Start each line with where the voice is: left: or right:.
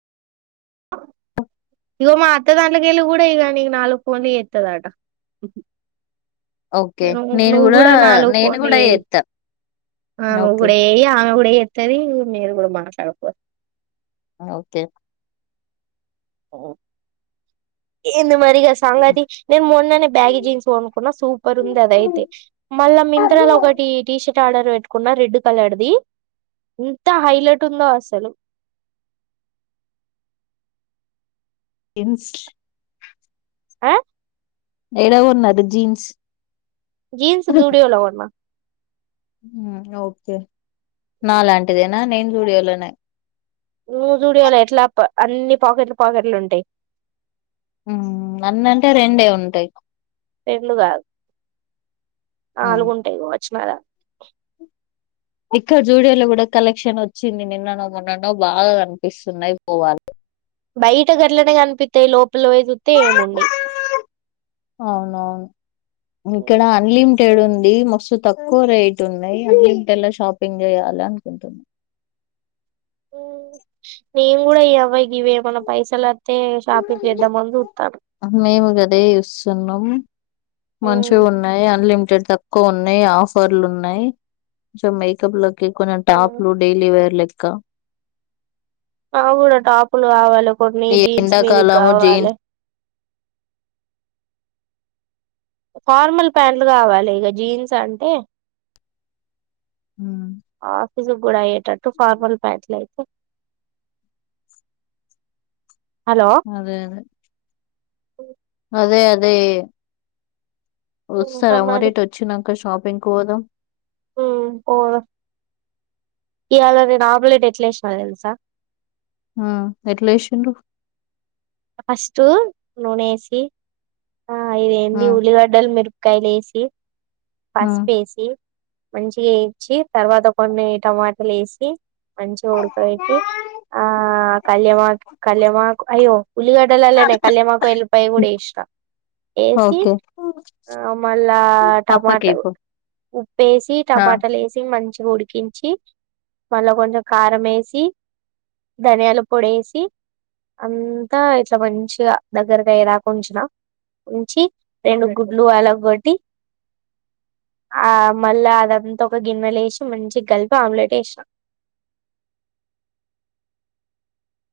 right: ఇగ మా అత్త దాంట్లకెళ్లి కూడా ఇగ నీక్ నాలుకు ఫోన్లు చెత్తదాట.
left: ఓకే.
right: నువ్
left: నేను
right: నువ్వు
left: గూడా
right: గూడ నాలుగు
left: నేను
right: ఫోన్లు
left: గూడా
right: ఏయ్.
left: జేత్తా.
right: ఆ
left: ఓకే.
right: నువ్వుగూడజేయ్ ఆమెగూడా చెత్తది మీరు కూడా మాట్లాడుకో
left: ఆ ఓకే.
right: ఏ ది మరిగా సంగతి నేన్ మొన్ననే బ్యాగీ జీన్స్ గొనుకున్నా సూపర్ ఉంది అదైతే మళ్ళా మిం త్రలో ఒకటి టీషర్ట్ ఆర్డర్ పెట్టుకున్న రెడ్ కలర్ ది ఎంత హైలైట్ ఉందో అసలు.
left: ఇన్స్
right: అ
left: ఎడా కొన్నారు జీన్స్
right: జీన్స్ జూడియోలో కొన్న
left: హ్మ్ ఓకే నాలాంటిదేనా నేను జూడియోలోనే
right: హ్మ్ జూడియోలో ఎట్లాప్ అన్ని పాకెట్లు పాకెట్లు ఉంటాయి
left: హ్మ్ అన్నంటే రెండే ఉంటాయి
right: రెండు కాదు
left: హ్మ్.
right: నాలుగు ఉంటాయి కావచ్చుమే ఆడ
left: క్క జూడియోలో కూడా కలెక్షన్ వచ్చింది నిన్ననో మొన్ననో బాగా కనిపిస్తున్నాయి పోవాలి
right: బయట గట్లనే కనిపిత్తాయి లోపల పోయిచూత్తే ఏముండయి
left: అవునవును ఇక్కడ అన్లిమ్ టేడు ఉంది మస్తు తక్కువ రేట్ ఉన్నాయి అన్లిమిటెడ్ లో షాపింగ్ చేయాలి అనుకుంటున్నా
right: నేను కూడా ఇగ ఇవేమన పైసలు
left: మేము గదే చూసున్నాం మంచిగున్నయ్ అన్లిమ్ టేడ్ తక్కువున్నాయ్ ఆఫర్లు ఉన్నాయ్ సో మేకప్ లో కి కొనే టాపులు డైలీ వేర్ లెక్క
right: మాకూడా టాపులు కావాలి కొన్ని
left: ఈ
right: జీన్స్ మీదికి
left: ఎండాకాలము
right: కావాలే
left: జీన్స్
right: ఫార్మల్ ప్యాంట్లు కావాలి ఇగా జీన్స్ అంటే
left: ఉమ్,
right: ఆఫీసుకు కూడా అయ్యేటట్టు ఫార్మల్ ప్యాంట్లు అయితే హలో
left: అదే అదే
right: [inaudible]
left: అదే అదే ఒస్తార మరి ఇటు వచ్చినంక షా పింగ్‌కి పోదాం
right: హ్మ్ పోదాం ఇయాల నేను ఆమ్లెట్ ఎట్లేసిన తెలుసా
left: హ్మ్ ఎట్లేసిండ్రు
right: ఫస్ట్ నూనె వేసి ఆ ఇదేంది ఉల్లిగడ్డలు మెరుప కాయలు వేసి పసుపుఏసి మంచిగా వేయించి తర్వాత కొన్ని టమాటాలు వేసి మంచి ఉడకబెట్టి ఆ కళ్యామా కళ్యామాకు అయ్యో ఉల్లిగడ్డ లనే కళ్యామాకు ఎల్లిపాయ కూడా వేసిన వేసి
left: ఓకే
right: ఆ మళ్ళా టమాట
left: పప్పకి ఇపు
right: ఉప్పేసి టమాటాలు వేసి మంచిగా ఉడికించి మళ్ళా కొంచం కారం వేసి ధనియాల పొడి వేసి అంతా ఇట్లా మంచిగా దగ్గరకయ్యేదాకా ఉంచిన ఉంచి రెండు గుడ్లు వలగొట్టి ఆ మళ్ళా అదంతా ఒక గిన్నెల వేసి మంచిగా కలిపి ఆమ్లెట్ వేసిన